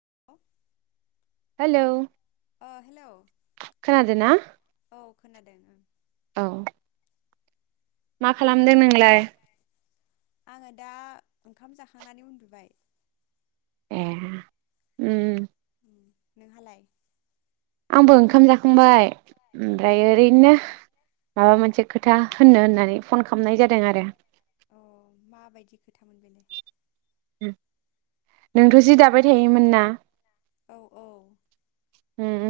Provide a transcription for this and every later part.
[inaudible] हेल' अ हेल' औ खोनादों ओं औ मा खालामदों नोंलाय? आङो दा ओंखाम जाखांनानै उन्दुबाय। ए उम उम नोंहालाय? आंबो ओंखाम जाखांबाय ओमफ्राय अ ओरैनो माबा मोनसे खोथा होननो होननानै फन खालामनाय जादों आरो। अ माबायदि खोथामोन बेलाय? नोंथ' जि दाबाय थायोमोन ना औ औ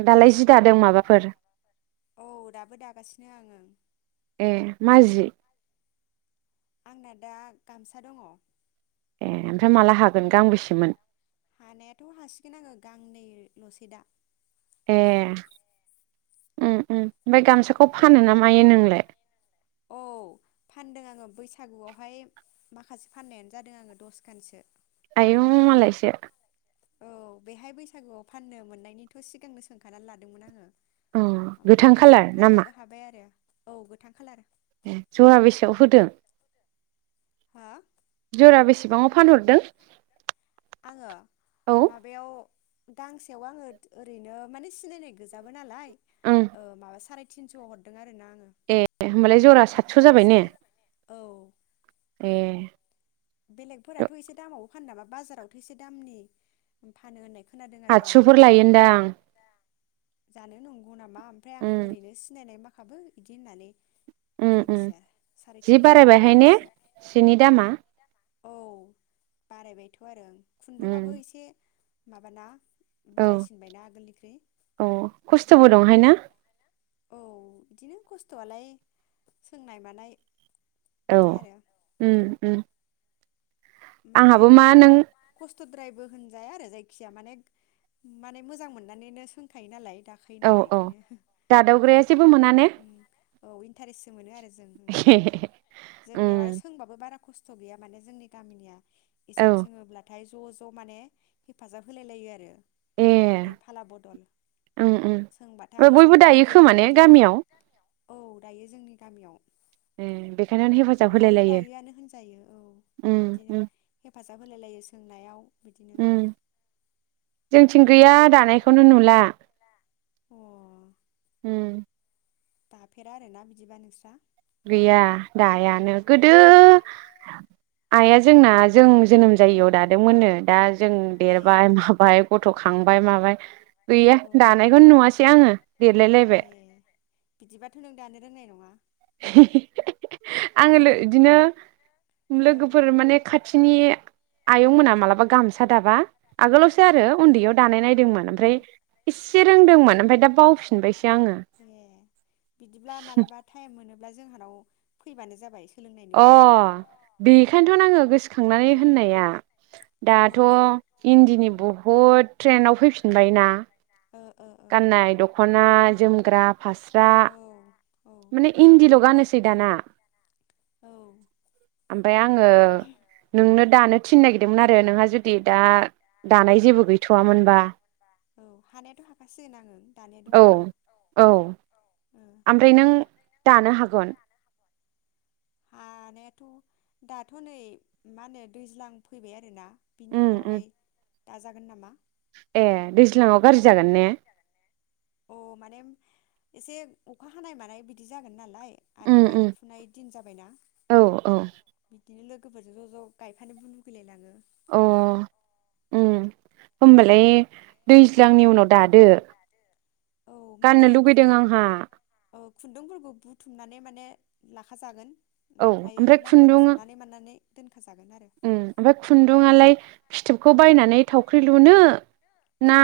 दालाय जि दादों माबाफोर औ दाबो दागासिनो आं ओं ए माजि? आंना दा गामसा दङ। ए ओमफ्राय माला हागोन गांबेसेमोन? हानायाथ' हासिगोन आङो गांनै ल'सै दा। ए ओम ओम। ओमफ्राय गामसाखौ ओमफ्राय फानो ना मायो नोंलाय? बैसागुवावहाय माखासे फाननायानो जादों आङो दसखानसो। आइऔ मालायसो। औ बेहाय बैसागुआव फाननो मोननायनिथ' सिगांनो सोंखानानै लादोंमोन आङो अ गोथां ओमफ्रायो खालार नामा फाननोबो हाबाय आरो। औ गोथां खालार। ए जरा बेसेयाव होदों? हो जरा बेसेबां? फानहरदों। आङो औ माबायाव गांसेयाव आङो ओरैनो माने सिनायनाय गोजाबो नालाय। ओं ओ माबा थिनस' हरदों आरो। ए होमबालाय जरा सातस' जाबाय ने गांसेयाव औ ए। बेलेगफोराथ' एसे दामाव फानोबा बाजाराव एसे दामनि फानो होननाय खोनादों आरो आङो आतस'फोर लायोनदां। जानो दङ नामा ओमफ्राय आं उम ओरैनो सिनाय माखा हाबो बिदि होननानै जायखिजाया साराय जि थिनस' हरबाय आं बारायबायहाय ने गांसेयाव सिनि दामा। औ बारायबायथ' आरो। उम खुन्दुंआबो एसे माबाना औ बारायसिनबायना आगोलनिख्रुइ औ खस्थ'बो दंहाय ना। औ बिदिनो खस्थ'आलाय सोंनाय मानाय औ बिदि आरो उम उम। आंहाबो मा नों द्रायबो होनजाया आरो जायखिजाया माने माने मोजां मोननानैनो सोंखायो नालाय। दाखायो औ नालाय औ बेखायनो दादावग्राया जेबो मोना ने? औ इन्टारेस्ट आरो जों जोंनियाव आरो उम सोंबाबो बारा खस्थ' गैया माने जों गामिनिया औ इसान सोङोब्लाथाय ज' ज' माने हेफाजाब होलाय लायो आरो ए बिदि फाला बदल उम उम ओमफ्राय सोंबाथाय बयबो सानथोर दायो खोमा फैयो ने बिदिनो गामियाव औ दायो जोंनि गामियाव ए बेखायनो हेफाजाब होलाय बयहाबो लायो दायोआनो होनजायो औ उम बिदिनो उम हेफाजाब होलाय लायो सोंनायाव बिदिनो उम जोंथिं गैया दानायखौनो नुला अ ओम दाफेरा आरोना बिदिबा नोंस्रा गैया दायानो गोदो आइया जोंना जों जोनोम ओ जायैयाव दादोंमोननो दा जों ए देरबाय माबाय गथ' खांबाय माबाय औ गैया औ दानायखौनो नुवासै आङो देरलायलायबाय ए बिदिबाथ' नों दानो रोंनाय नङा आङो बिदिनो ओ लोगोफोर माने खाथिनि आयं मोना मालाबा गामसा दाबा आगोलावसो आरो उन्दैयाव दानाय औ नायदोंमोन औ ओमफ्राय इसे रोंदोंमोन ओमफ्राय दा बावफिनबायसै ए बिदिब्ला मालाबा टाइम मोनोब्ला ब्ला जोंहानाव फैबानो जाबाय अ सोलोंनायनोबा बेखायनोथ' आङो गोसोखांनानै होननाया अ दाथ' उम इन्दिनि उम बहुद ट्रेेन आव फै फिनबाय ना [inaudible] गाननाय दख'ना जोमग्रा फास्रा औ माने इन्दिल' गानोसै सिदाना औ ओ ओमफ्राय आङो नोंनो दानो थिनो नागिरदोंमोन आरो नोंहा जुदि दा दानाय औ जेबो गैथ'वामोनबा हानायाथ' हाखासिगोन आङो दानिया औ दंबाबो औ ओ ओमफ्राय नों दानो हागोन हानायाथ' दाथ' नै मा होनो दैज्लां फैबाय आरोना उम बिनि उम उनावहाय दाजागोन नामा ए दैज्लांआव गाज्रि जागोन ने अ माने एसे अखा हानाय मानाय बिदि जागोन नालाय उम आरो उम गायनाय फुनाय दिन जाबायना औ औ बिदिनो [unintelligible] ज' ज' गायफानोबो लुगैलायलाङो। अ ओम होमबालाय दैज्लांनि उनाव दादो औ मा होनो गाननो लुुगैदों बेफोर आंहा। नानै माने लाखा जागोन। औ ओमफ्राय खुन्दुं उम दोनखाजागोन आरो ओमफ्राय खुन्दुङालाय फिथोबखौ बायनानै थावख्रि लुनो ना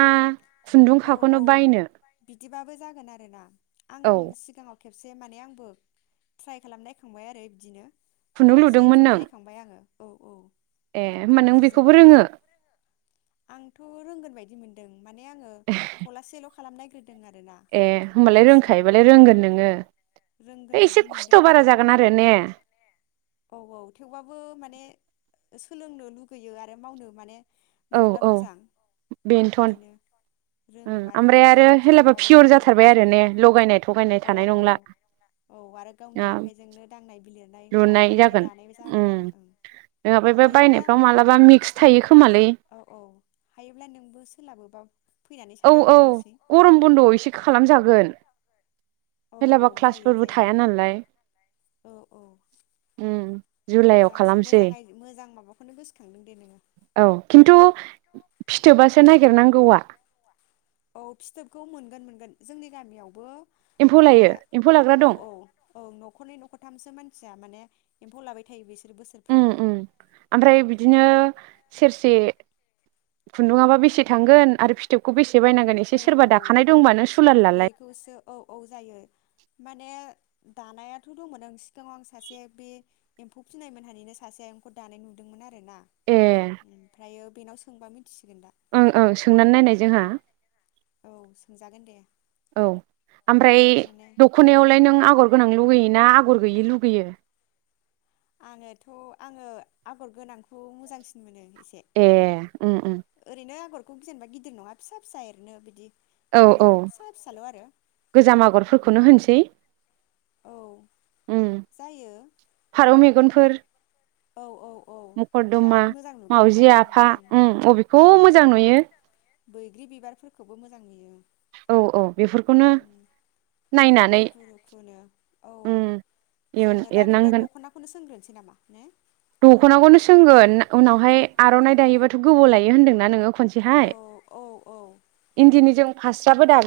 खुन्दुंखाखौनो बायनो दिबाबो जागोन आरो ना। आं औ सिगाङाव खेबसे माने आंबो ट्राइ खालामनायखांबाय आरो बिदिनो। खुन्दुं थलासे लुदोंमोन थुननाय नों नायखांबाय आङो। औ औ ए होमबा नों बेखौबो थावख्रिजोंहाय रोङो? आंथ' रोंगोन बायदि मोनदों। माने आङो थलासेल' खालामनाय ग्रोद ए होमबालाय रोंखायोबालाय रोंगोन नोङो। रोंगोन है एसे बायदि मोनदों खस्थ' आं बारा जागोन आरो ने। औ औ थेवबाबो माने सोलोंनो लुगैयो आरो मावनो माने औ मोनोब्ला औ मोजां बेनोथन बिदिनो रोङोबा आरो ओमफ्राय उनावहायबो बिदिनो हेलाबा माबाबाय पियर थानो हागोन। जाथारबाय आरो ने लगायनाय थगायनाय औ थानाय औ नंला औ आरो गावनि आखाइजोंनो दांनाय लुनाय बानायनानै जागोन दानाय उम जागोन आरो ओं नङाबा बे हायोब्ला बायनायफ्राव मालाबा मिक्स थायो खोमालै औ औ हायोब्ला नोंबो सोलाबोबा फैनानै औ सानैजों औ मावनोसै गरम बन्द'आव एसे खालामजागोन। औ औ सोलाबा जायो क्लासफोरबो जायो थाया नालाय औ औ उम जुलाइआव मोजांसो खालामसै मोजां आइ मोजां माबा खौनो गोसोखांदों दे नोङो। औ खिन्थु फि थोबासो औ नागिरनांगौवा। औ फिथोबखौ मोनगोन मोनगोन जोंनि गामियावबो माने एम्फौ लाग्रा औ दं औ औ न'खरनै न'खरथामसो मानसिया माने एम्फौ लाबाय थायो बिस उम उम ओमफ्राय बिदिनो सेरसे खुन्दुङाबा बेसे थांगोन आरो फिथोबखौ बेसे से बायनांगोन एसे सोरबा औ दाखानाय दंबा नों सुलाद लालाय। बेखौसो औ औ जायो माने दानायाथ' दंमोन ओं सिगाङाव आं सासे बे एम्फौ फिसिनायमोनहानिनो सासे आयंखौ दानाय नुदोंमोन आ रो ना ए ओमफ्रायो बेनाव सो सोंबा मिथिसिगोन दा ओं ओं सोंनानै नायनाय जोंहा औ सोंजागोन दे औ आमफ्राय माने दख'नायावलाय नों आगर गोनां लुगैयोना आगर गैयै लुगैयो। आङोथ' आङो आगर गोनांखौ मोजांसिन मोनो। एसे ए उम उम। बेखौ जेनबा गिदिर नङा फिसा फिसा एरनो बिदि। औ ओरैनो औ फिसा फिसाल' आरो बिदि गोजाम आगरफोरखौनो होनसै। औ उम जायो फारौ मेगनफोर। औ औ मखरदमा बिराद मोजां नुगोन मावउजि फारौ मेगनखौ आफा दों उम अबेखौ औ मोजां नुयो। बैग्रि बिबारफोरखौबो मोजां नुयो। औ औ बेफोरखौनो। नायनानै रुखु रुखुनो औ उम इयुन जोङो दा बिदिबा एरनांगोन दख'नाखौनो सोंग्रोनोसै नामा ने। दख'नाखौनो सोंगोन उनावहाय आर'नाइ दायोबाथ' गोबाव लायो होन्दोंना नोङो खनसे औ ज औ औ [unintelligible] इन्दिनि जोम फास्राबो दा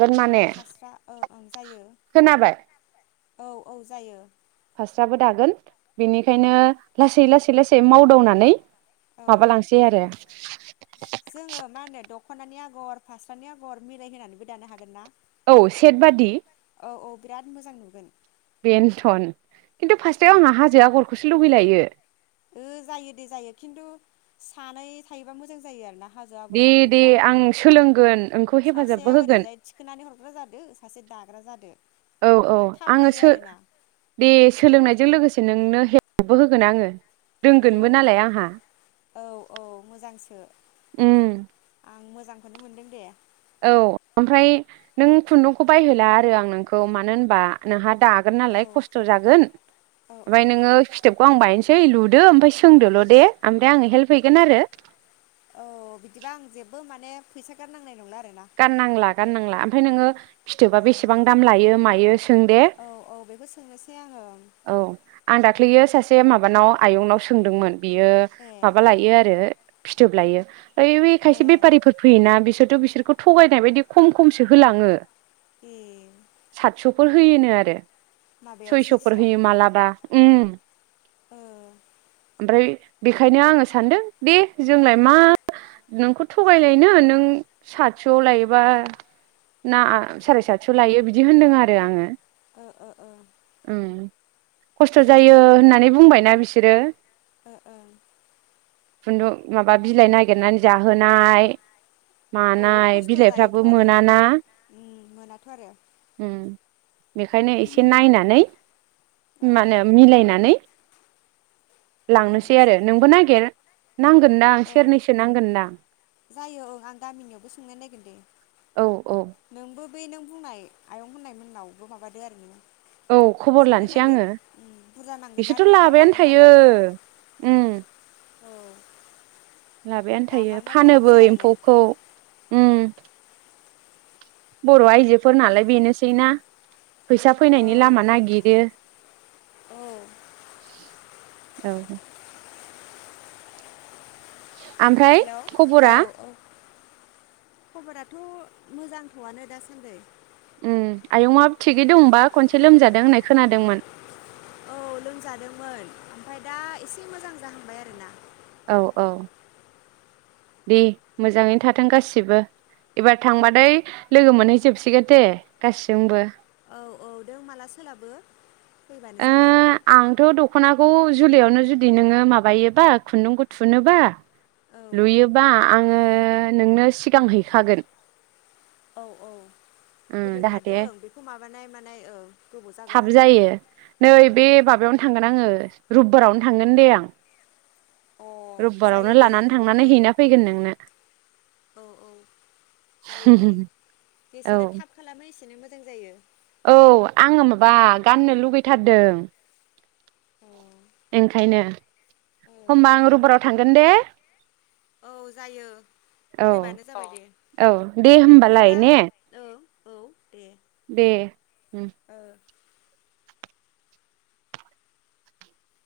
फास्रा ओं ओं जायो खोनाबाय औ औ जायो। फिसाबो दागोन। उम बेनिखायनो लासै लासै। लासै लासै मावदावनानै। औ माबालांसै आरो। [inaudible] जोङो मा होननो द दख'नानि आगर फास्रानिआगर मिराय होनानैबो दानो हागोन ना। औ सेट बादि। औ औ बिराद मोजां नुगोन। बेनथन। खिन्थु औ फास्राआव आंहा हाजो आगरखौसो लुगैलायो। ओ जायो दे जायो खिन्थु सानै थायोबा मोजां जायो आरो ना। हाजो आगर दे दे बानायनोबा आं सोलोंगोन नोंखौ हेफाजाबबो सासेया होगोन ओरैजाय थिखोनानै हरग्रा जादो सासे दाग्रा जादो। औ औ थाब आङो हायो सो आरोना दे सोलोंनायजों लोगोसे। नोंनो हेपबो होगोन आङो। औ रोंगोनबो नालाय आंहा औ औ मोजांसो उम। आं मोजांखौनो मोनदों दे। औ ओमफ्राय नों खुन्दुंखौ बायहोला आरो आं नोंखौ मानो होनबा नोंहा। दागोन औ नालाय खस्थ' जागोन औ औ ओमफ्राय नोङो फिथोब बेखौ आं बायनोसै लुदो ओमफ्राय सोंदोल' दे ओमफ्राय आङो हेल्प हैगोन आरो औ बिदिबा आं जेबो माने फैसा गारनांनाय नंला आरोना कानांला गार नांला ओफ्राय नोङो फिथोबा ओ बेसेबां दाम लायो मायो सों दे। औ औ बेखौ सोंनोसै आङो औ आं दा दाख्लैयो सासे माबानाव आयंनाव सोंदोंमोन। बियो ए माबा लायो आरो फिथोब लायो ओइ बे खायसे ए बेफारिफोर फैयोना बिसोर बिसोरखौ थगायनाय बायदि खम खमसो होलाङो ए अह होयोनो आरो माबायाव सयसफोर होयो मालाबा ओम ओम ओमफ्राय बेखायनो आङो सान्दों दे ओ जोंलाय मा नोंखौ थगायलायनो नों साद तस' लायोबा ना सारि सातस' लायो बिदि होन्दों आरो आङो ओ ओ ओ ओम खस्थ' जायो होननानै बुंबायना बिसोर सोरो ओ ओं खुन्दुं माबा बिलाइ नागिरनानै जाहोनाय मा औ नाय खस्थ' जायोथ' बिलाइफ्राबो आरो मोना ना उम मोनाथ' आरो उम बेखायनो एसे नायनानै औ मा होनो मिलायनानै औ लांनोसै आरो नोंबो नागिर नांगोनदां औ सेरनैसो नांगोनदां थांना नायगोन दे औ औ नों बो बै नों बुंनाय आयं होननाय मोनावबो माबादो आरो नों औ खबर लानोसै आंङो बुरजा नांगोन ना बिसोरथ' दख'ना लाबायानो दागोन थायो नालाय ओम औ लाबायानो थायो दामारनाय फानोबो खालामसै आरो ने एम्फौखौ ओम बर आय फोर नालाय बेनोसैना फैसा औ फैनायनि लामा नागिरो औ औ ओमफ्राय हेलौ खबरा औ औ खबराथ मोजांथआनो दासान्दै आयंआबो थिगै दंबा खनसे लोमजादों होननाय खोनादोंमोन औ लोमजादोंमोन ओमफ्राय दा एसे मोजां जाहांबाय आरोना औ औ दे मोजांङैनो थाथों गासिबो एबार थांबाथाय लोगो मोनहैजोबसिगोन दे गासिजोंबो औ औ नों माला सोलाबो फैबानो ओ जाबाय आंथ' दखनाखौ जुलियावनो जुदि नोंङो माबायोबा खुन्दुंखौ थुनोबा औ लुयोबा आंङो नोंनो सिगां हैखागोन औ औ उम जाहाथे होफैखादों बेखौ माबानाय माने औ गोबाव थाब जागोन आरो जायो नै बे ओं माबायावनो थांगोन आंङो रुबिबारावनो थांगोन दे आं अ जायो रबिबारावनो दे लानानै ओं थांनानै फै हैना फैगोन नोंनो औ औ जायो दे जेसेनो थाब औ खालामो एसेनो मो- जायो औ आंङो माबा गाननो लुबैथारदों अ ओंखायनो ओं होमबा आं रुबबाराव थां- गोन दे औ जायो औ फैबानो जाबाय दे औ दे होमबालाय बिदिब्ला ने औ औ दे दे ओ